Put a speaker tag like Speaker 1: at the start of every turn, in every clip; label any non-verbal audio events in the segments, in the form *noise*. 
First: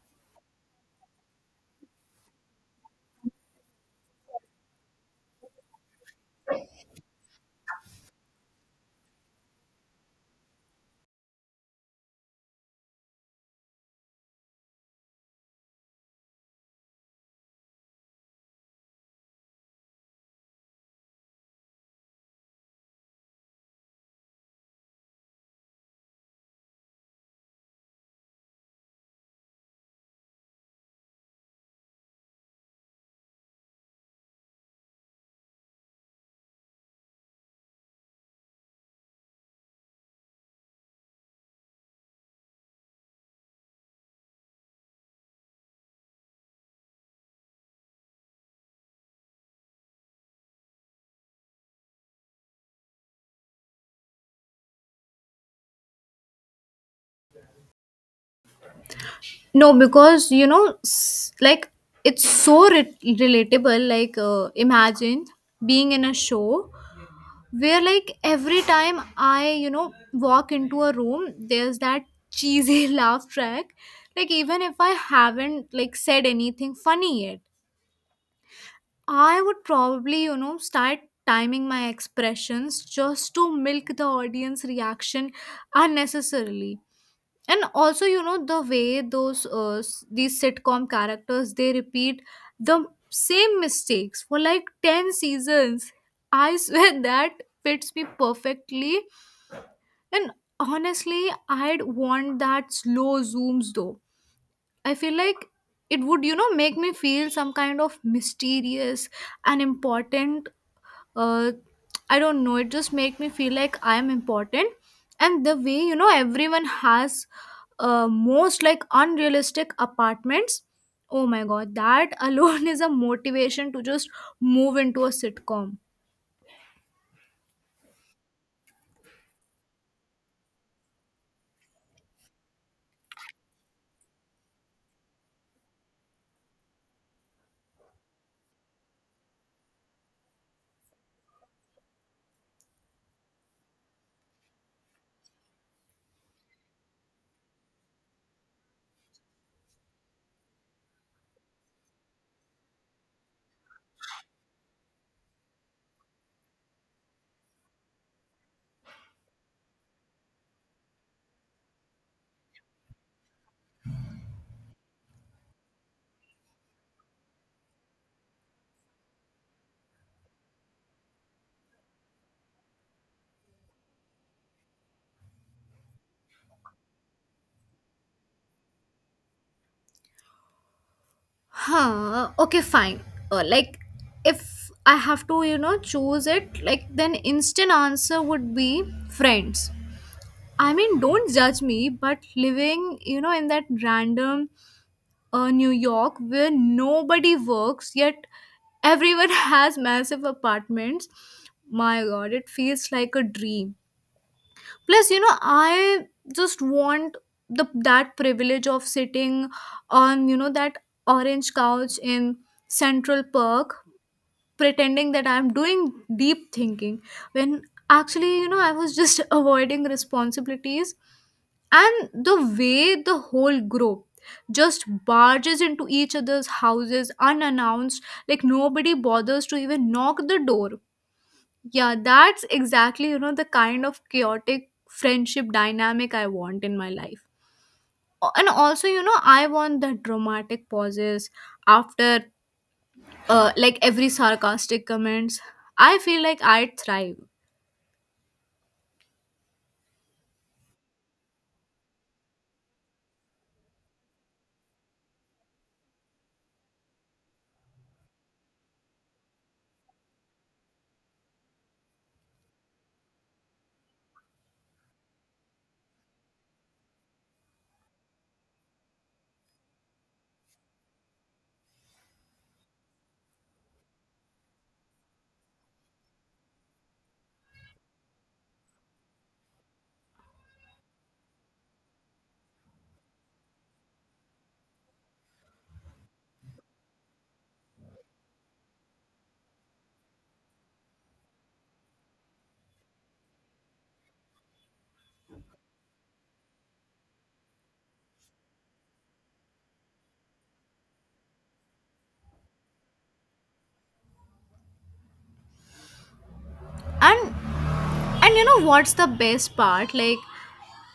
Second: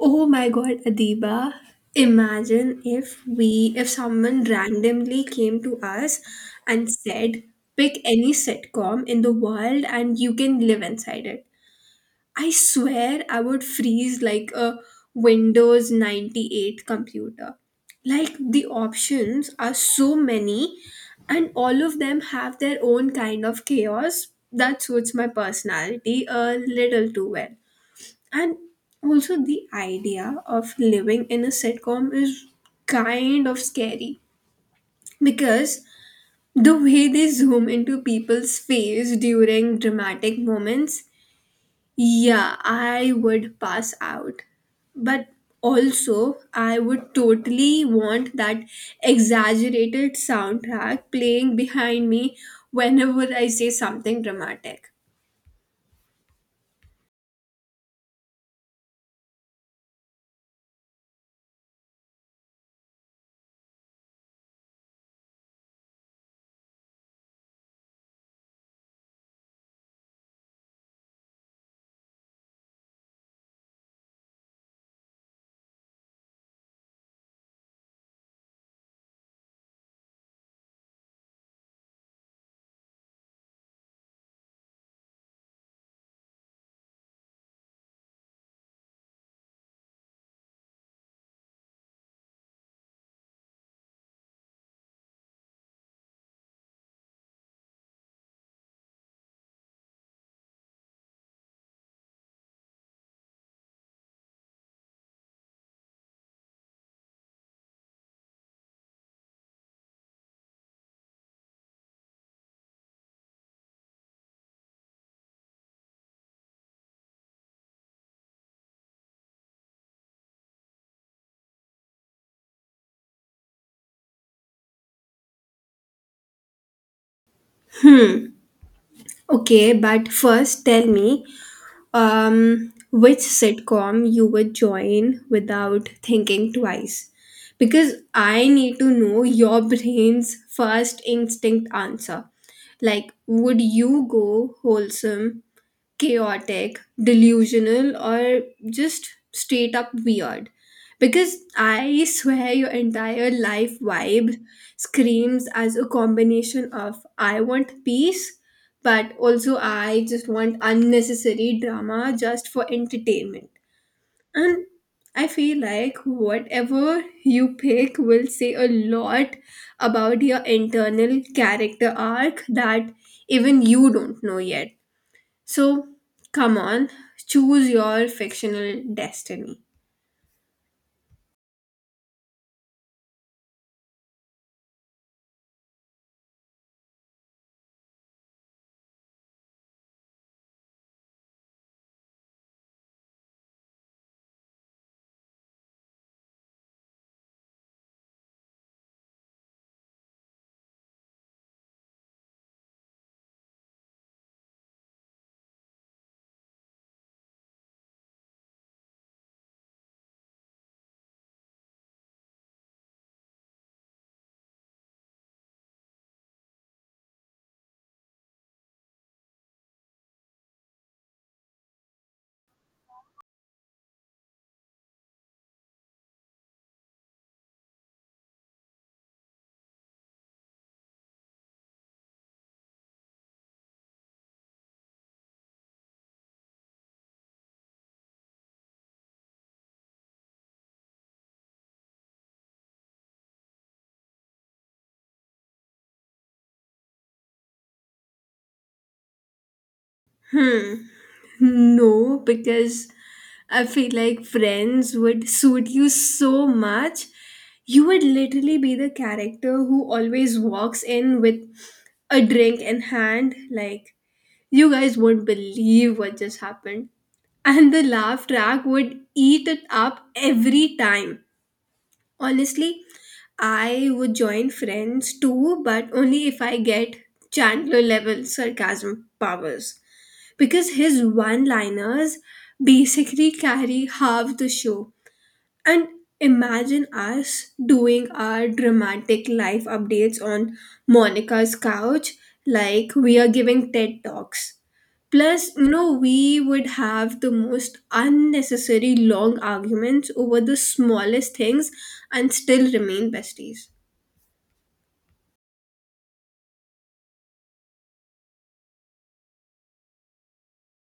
Speaker 1: Oh my god, Adiba. Imagine if someone randomly came to us and said, pick any sitcom in the world and you can live inside it. I swear I would freeze like a Windows 98 computer. Like the options are so many, and all of them have their own kind of chaos that suits my personality a little too well. And also, the idea of living in a sitcom is kind of scary because the way they zoom into people's face during dramatic moments, yeah, I would pass out. But also, I would totally want that exaggerated soundtrack playing behind me whenever I say something dramatic.
Speaker 2: No, because it's so relatable. Imagine being in a show where, like, every time I, walk into a room, there's that cheesy *laughs* laugh track. Like, even if I haven't, like, said anything funny yet, I would probably, start timing my expressions just to milk the audience reaction unnecessarily. And also the way those these sitcom characters, they repeat the same mistakes for like 10 seasons. I *laughs* swear that fits me perfectly. And honestly, I'd want that slow zooms though. I feel like it would, make me feel some kind of mysterious and important. uh, I don't know. It just make me feel like I am important. And the way everyone has most like unrealistic apartments. Oh my god, that alone *laughs* is a motivation to just move into a sitcom.
Speaker 1: Okay, but first tell me which sitcom you would join without thinking twice. Because I need to know your brain's first instinct answer. Like, would you go wholesome, chaotic, delusional, or just straight up weird? Because I swear your entire life vibe screams as a combination of I want peace, but also I just want unnecessary drama just for entertainment. And I feel like whatever you pick will say a lot about your internal character arc that even you don't know yet. So, come on, choose your fictional destiny.
Speaker 2: Huh. Okay, fine. Like, if I have to choose it, like then instant answer would be Friends. I mean, don't judge me, but living, in that random New York where nobody works yet everyone *laughs* has massive apartments. My god, it feels like a dream. Plus, I just want the that privilege of sitting on, that orange couch in Central Park pretending that I'm doing deep thinking when actually, I was just *laughs* avoiding responsibilities. And the way the whole group just barges into each other's houses unannounced, like nobody bothers to even knock the door. Yeah, that's exactly, the kind of chaotic friendship dynamic I want in my life. And also, I want the dramatic pauses after like every sarcastic comments. I feel like I thrive.
Speaker 1: Hmm, no, because I feel like Friends would suit you so much. You would literally be the character who always walks in with a drink in hand. Like, you guys won't believe what just happened. And the laugh track would eat it up every time. Honestly, I would join Friends too, but only if I get Chandler level sarcasm powers. Because his one liners basically carry half the show. And imagine us doing our dramatic life updates on Monica's couch, like we are giving TED Talks. Plus, you know, we would have the most unnecessary long arguments over the smallest things and still remain besties.
Speaker 2: And and what's the best part?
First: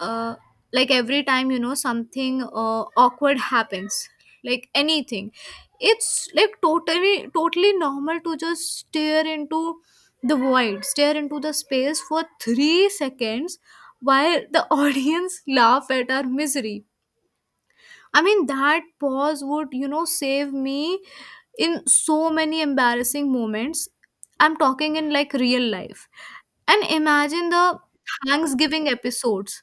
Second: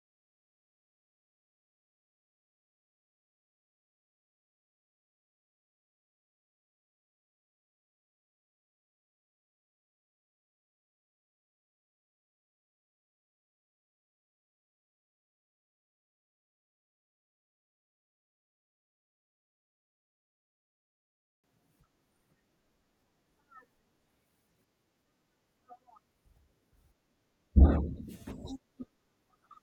Speaker 2: uh, like every time something awkward happens, like anything, it's like totally normal to just stare into the space for 3 seconds while the *laughs* audience laugh at our misery. I mean, that pause would, save me in so many embarrassing moments. I'm talking in like real life. And imagine the Thanksgiving episodes.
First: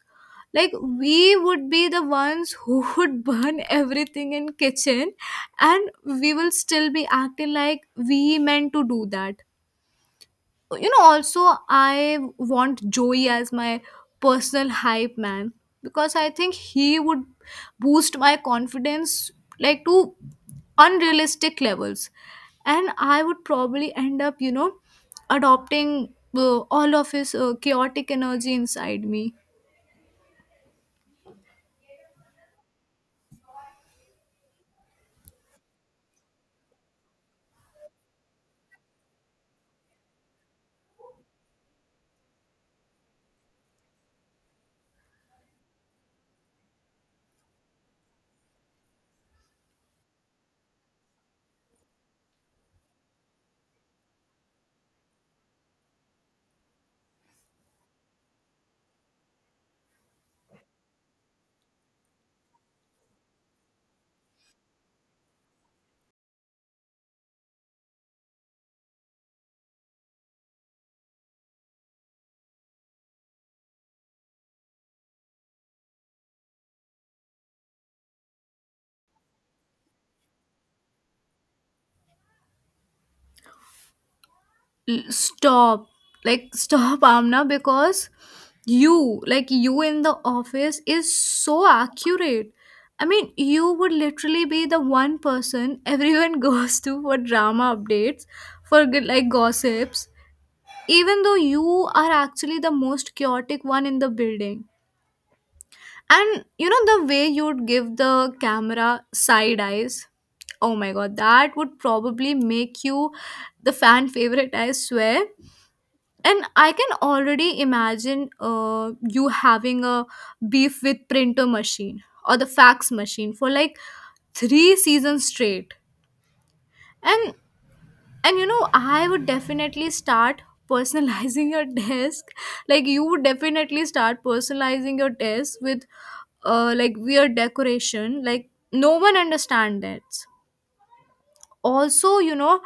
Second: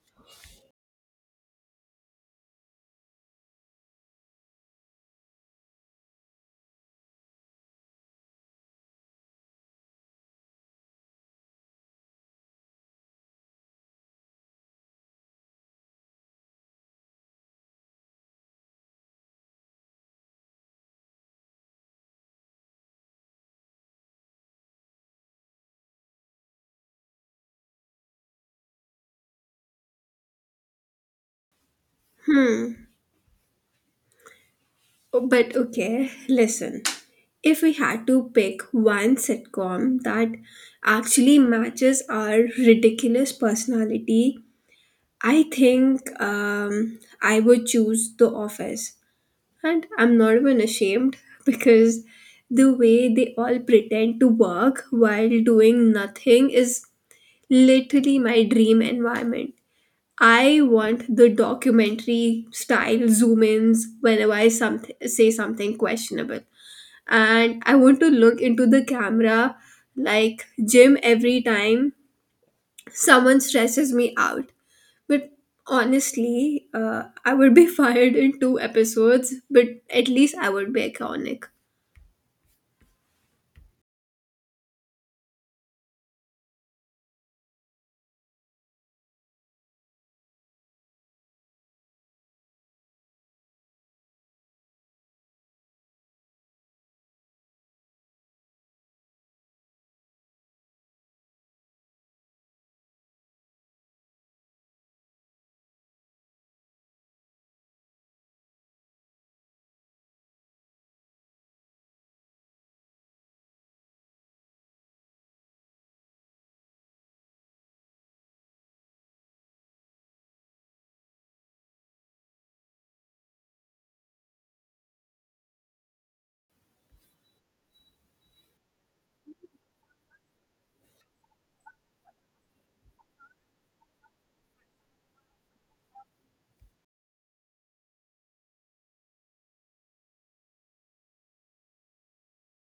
Speaker 2: Like, we would be the ones who *laughs* would burn everything in kitchen, and we will still be acting like we meant to do that. Also, I want Joey as my personal hype man, because I think he would boost my confidence like to unrealistic levels. And I would probably end up, adopting all of his chaotic energy inside me.
Speaker 1: Hmm. Oh, but okay, listen. If we had to pick one sitcom that actually matches our ridiculous personality, I think I would choose The Office. And I'm not even ashamed *laughs* because the way they all pretend to work while doing nothing is literally my dream environment. I want the documentary style zoom ins whenever I say something questionable. And I want to look into the camera like Jim every time someone stresses me out. But honestly, I would be *laughs* fired in two episodes, but at least I would be iconic.
Speaker 2: Stop, like stop, *laughs* Amna, because you in The Office is so accurate. I mean, you would literally be the one person everyone *laughs* goes to for drama updates, for good like gossips, even though you are actually the most chaotic one in the building. And the way you'd give the camera side eyes, oh my god, that would probably make you the fan favorite, I swear. And I can already imagine you having a beef with printer machine or the fax machine for like three seasons straight. And and I would definitely start personalizing your *laughs* desk. Like, you would definitely start personalizing your desk with like weird decoration. Like no one understands that. Also,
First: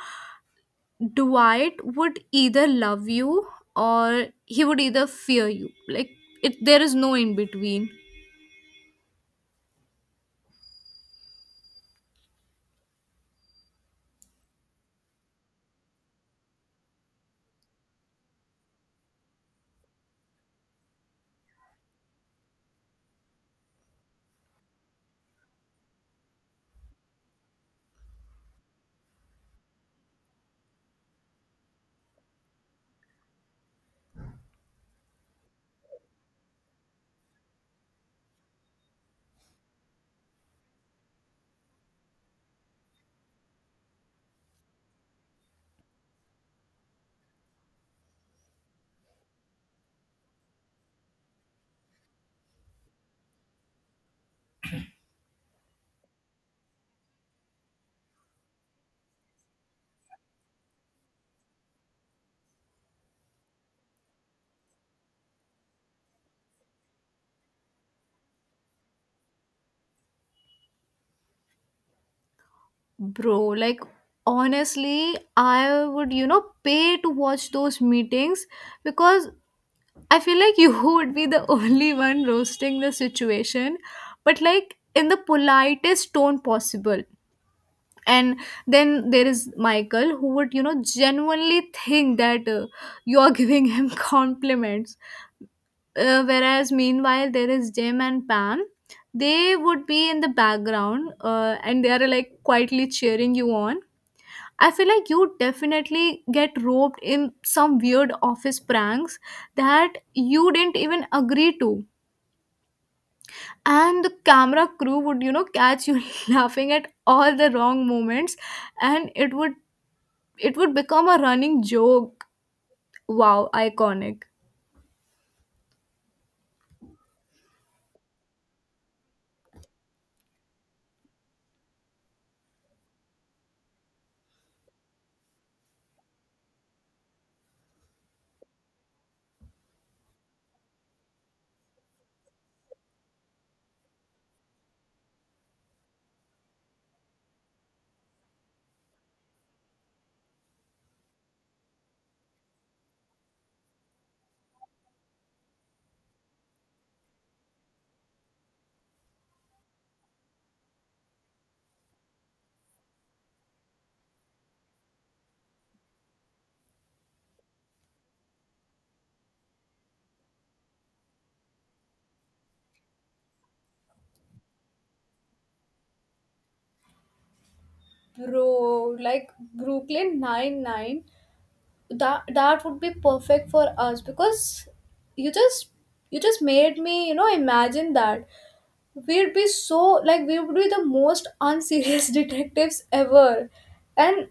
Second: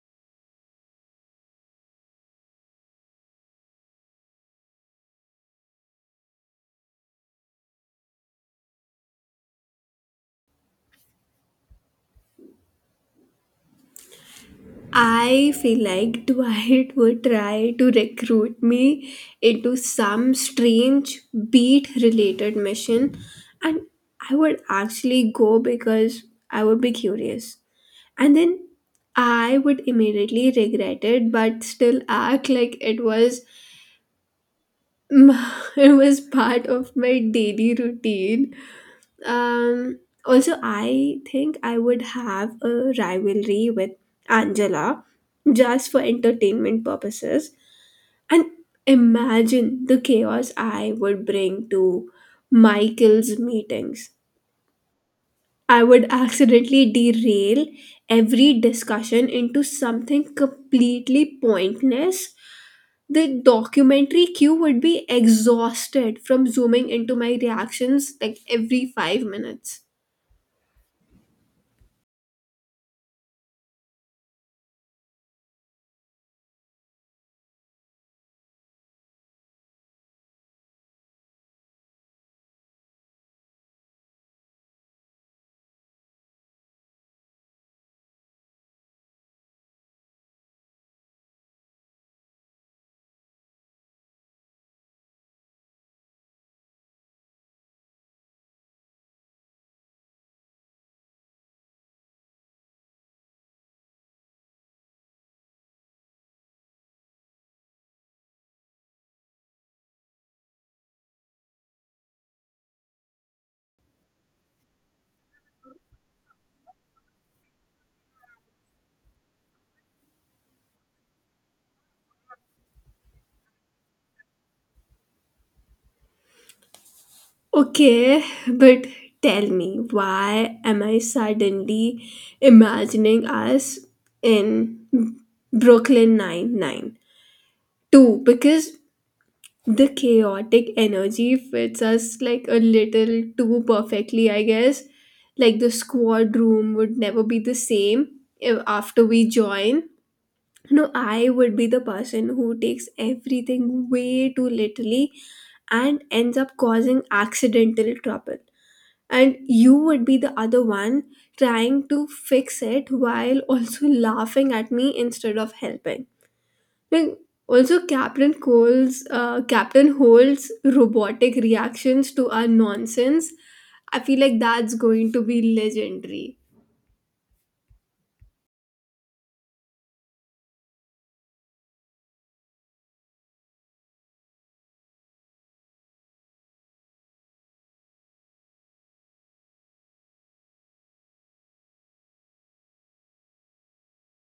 Speaker 2: Dwight would either love you or he would either fear you. Like, it there is no in between.
Speaker 1: I feel like Dwight *laughs* would try to recruit me into some strange beat related mission, and I would actually go because I would be curious. And then I would immediately regret it, but still act like it was *laughs* it was part of my daily routine. um, Also, I think I would have a rivalry with Angela just for entertainment purposes. And imagine the chaos I would bring to Michael's meetings. I would *laughs* accidentally derail every discussion into something completely pointless. The documentary queue would be exhausted from zooming into my reactions like every 5 minutes.
Speaker 2: Bro, like honestly, I would, pay to watch those meetings, because I feel like you *laughs* would be the only one roasting the situation, but like in the politest tone possible. And then there is Michael who would, genuinely think that you are giving him *laughs* compliments, whereas meanwhile there is Jim and Pam. They would be in the background and they are like quietly cheering you on. I feel like you definitely get roped in some weird office pranks that you didn't even agree to. And the camera crew would, catch you *laughs* laughing at all the wrong moments, and it would become a running joke. Wow, iconic.
Speaker 1: Okay, but tell me, why am I suddenly imagining us in Brooklyn Nine-Nine too? Because the chaotic energy fits us like a little too perfectly, I guess. Like the squad room would never be the same if after we join. No, I would be the person who takes everything way too literally and ends up causing accidental trouble, and you would be the other one trying to fix it while also *laughs* laughing at me instead of helping. Like, also, Captain Hole's robotic reactions to our nonsense. I feel like that's going to be legendary.
Speaker 2: Bro, like Brooklyn Nine-Nine, that would be perfect for us, because you just you just made me, imagine that we'd be so like we would be the most unserious *laughs* detectives ever. And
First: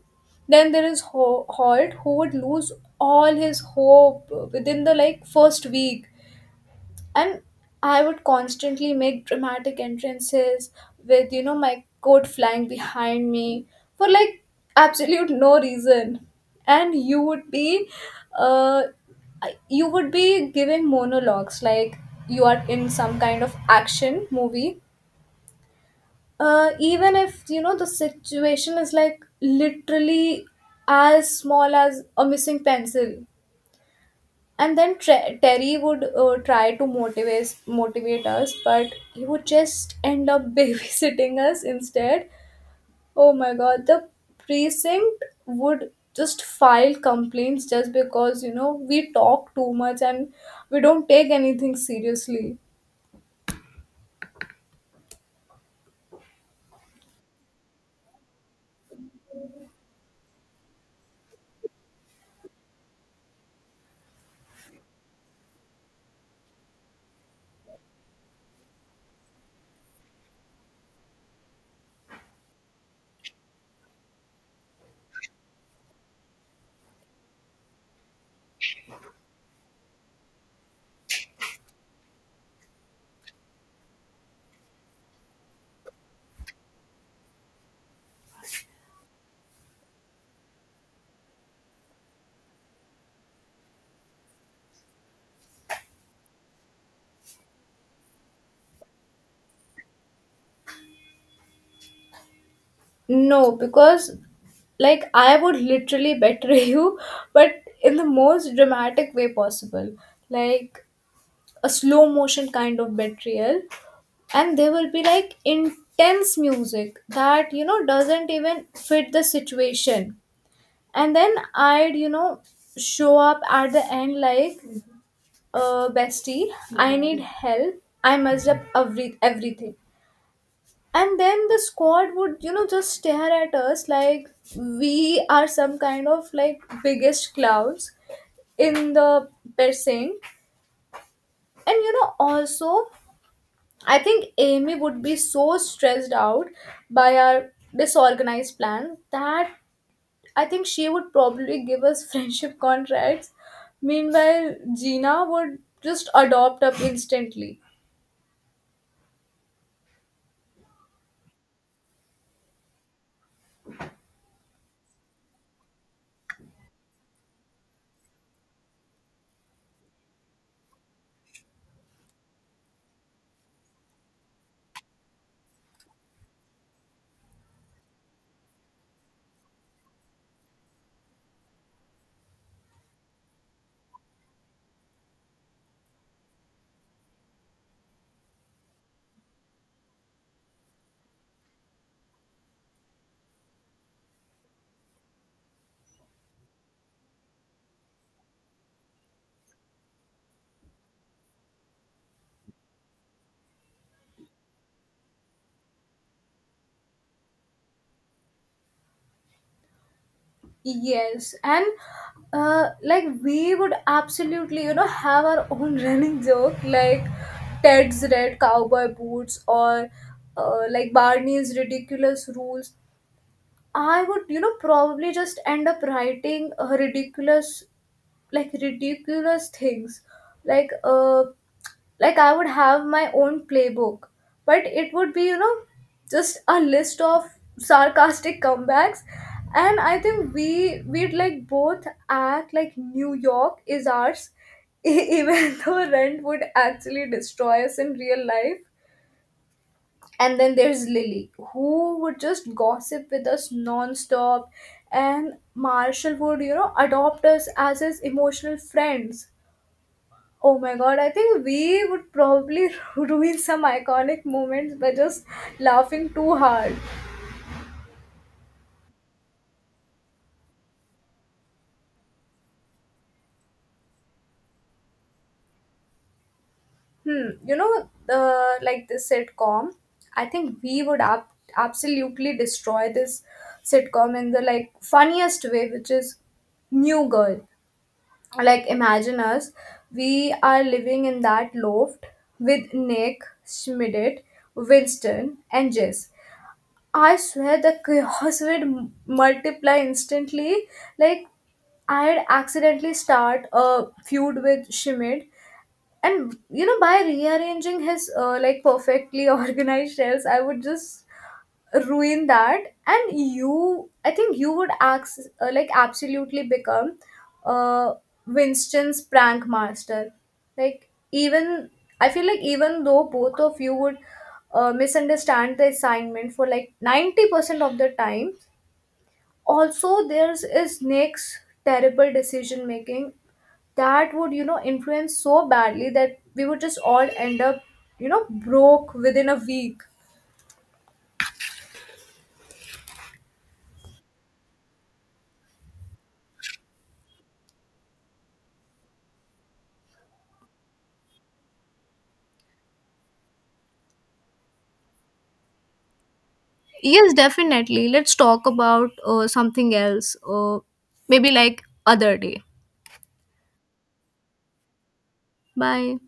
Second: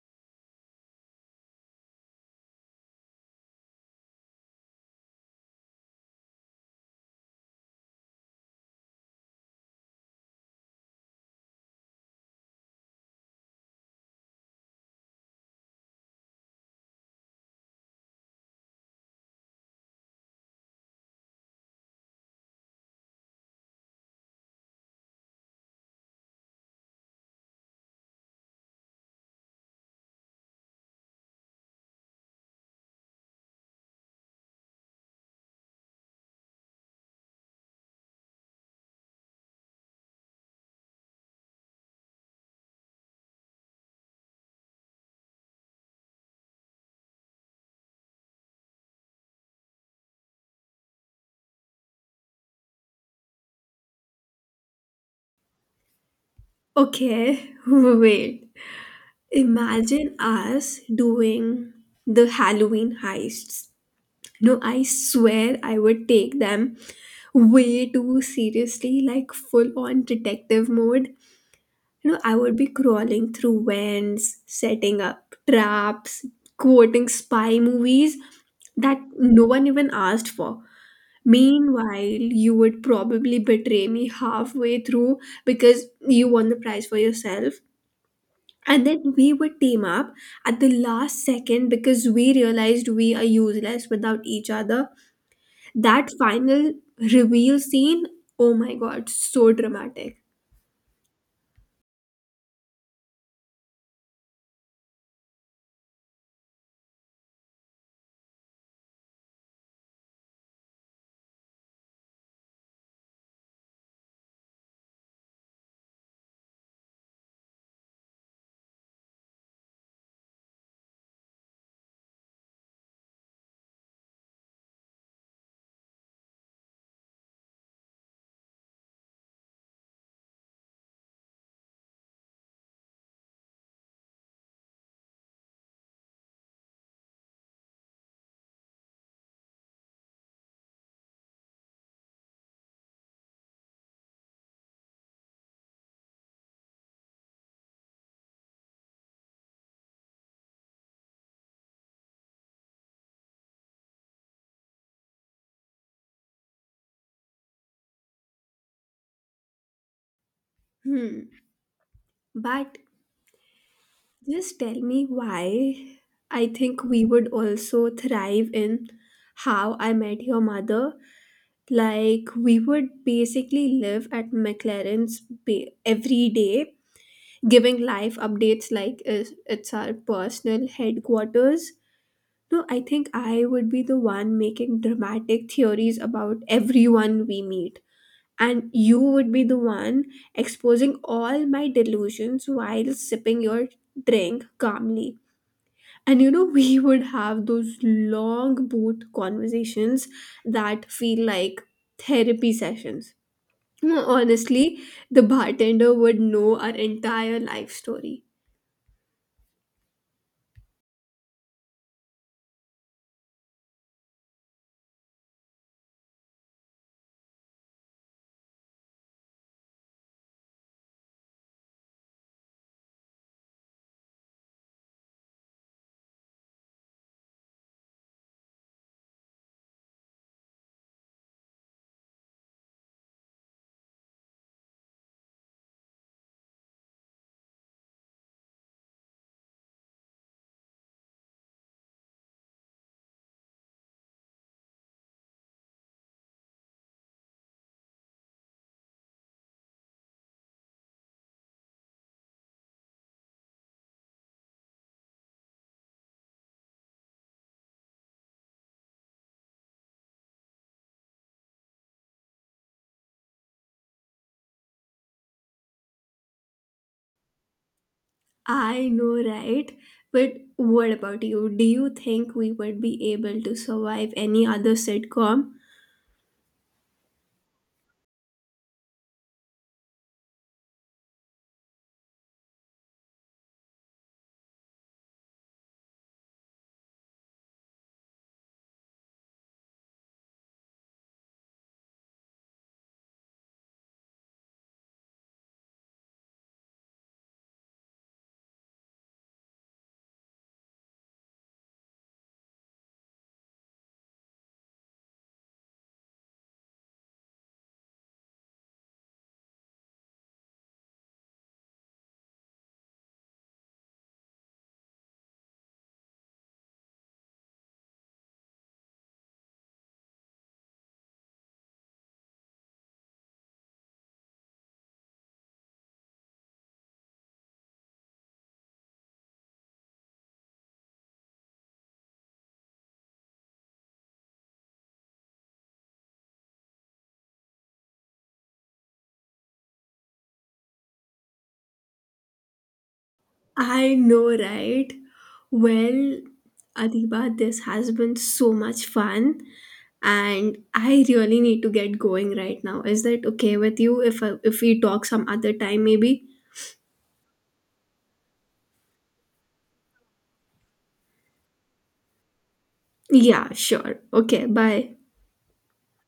Speaker 2: then there is Holt, who would lose all his hope within the like first week. And I would constantly make dramatic entrances with, my coat flying behind me for like absolute no reason. And uh, you would be giving monologues like you are in some kind of action movie, even if the situation is like literally as small as a missing pencil. And then Terry would try to motivate us, but he would just end up *laughs* babysitting us instead. Oh my god, the precinct would just file complaints just because we talk too much and we don't take anything seriously.
Speaker 1: Okay, *laughs* wait. Imagine us doing the Halloween heists. No, I swear I would take them way too seriously, like full on detective mode. You know, I would be crawling through vents, setting up traps, quoting spy movies that no one even asked for. Meanwhile, you would probably betray me halfway through because you won the prize for yourself. And then we would team up at the last second because we realized we are useless without each other. That final reveal scene, oh my god, so dramatic.
Speaker 2: No, because like I would literally betray *laughs* you, but in the most dramatic way possible, like a slow motion kind of betrayal. And there will be like intense music that, doesn't even fit the situation. And then I'd, show up at the end like, bestie, I need help, I messed up everything. And then the squad would, just stare at us like we are some kind of like biggest clowns in the piercing. And also, I think Amy would be so stressed out by our disorganized plans that I think she would probably give us *laughs* friendship contracts. Meanwhile, Gina would just adopt up instantly.
Speaker 1: Hmm. But just tell me why I think we would also thrive in How I Met Your Mother. Like, we would basically live at McLaren's every day, giving life updates like it's our personal headquarters. No, I think I would be the one making dramatic theories about everyone we meet, and you would be the one exposing all my delusions while sipping your drink calmly. And you know, *laughs* we would have those long booth conversations that feel like therapy sessions. No, honestly, the bartender would know our entire life story.
Speaker 2: Yes, and like we would absolutely, have our own *laughs* running joke, like Ted's red cowboy boots or like Barney's ridiculous rules. I would, probably just end up writing ridiculous things, like uh, like I would have my own playbook, but it would be, just a list of sarcastic comebacks. And I think we'd like both act like New York is ours, *laughs* even though Rent would actually destroy us in real life. And then there's Lily, who would just gossip with us non-stop, and Marshall would, adopt us as his emotional friends. Oh my god, I think we would probably *laughs* ruin some iconic moments by just laughing too hard.
Speaker 1: I know, right? But what about you? Do you think we would be able to survive any other sitcom?
Speaker 2: Hmm, you know, the like this sitcom, I think we would absolutely destroy this sitcom in the like funniest way, which is New Girl. Like imagine us, we are living in that loft with Nick, Schmidt, Winston, and Jess. I swear the chaos would multiply instantly. Like, I'd accidentally start a feud with Schmidt, and by rearranging his like perfectly *laughs* organized shelves, I would just ruin that. And you, I think you would like absolutely become uh, Winston's prank master. Like, even I feel like, even though both of you would misunderstand the assignment for like 90% of the time. Also, there's is Nick's terrible decision making that would, influence so badly that we would just all end up, broke within a week.
Speaker 1: I know, right? Well, Adiba, this has been so much fun, and I really need to get going right now. Is that okay with you if we talk some other time, maybe?
Speaker 2: Yes, definitely. Let's talk about something else, maybe like other day.
Speaker 1: Yeah, sure. Okay, bye.
Speaker 2: Bye.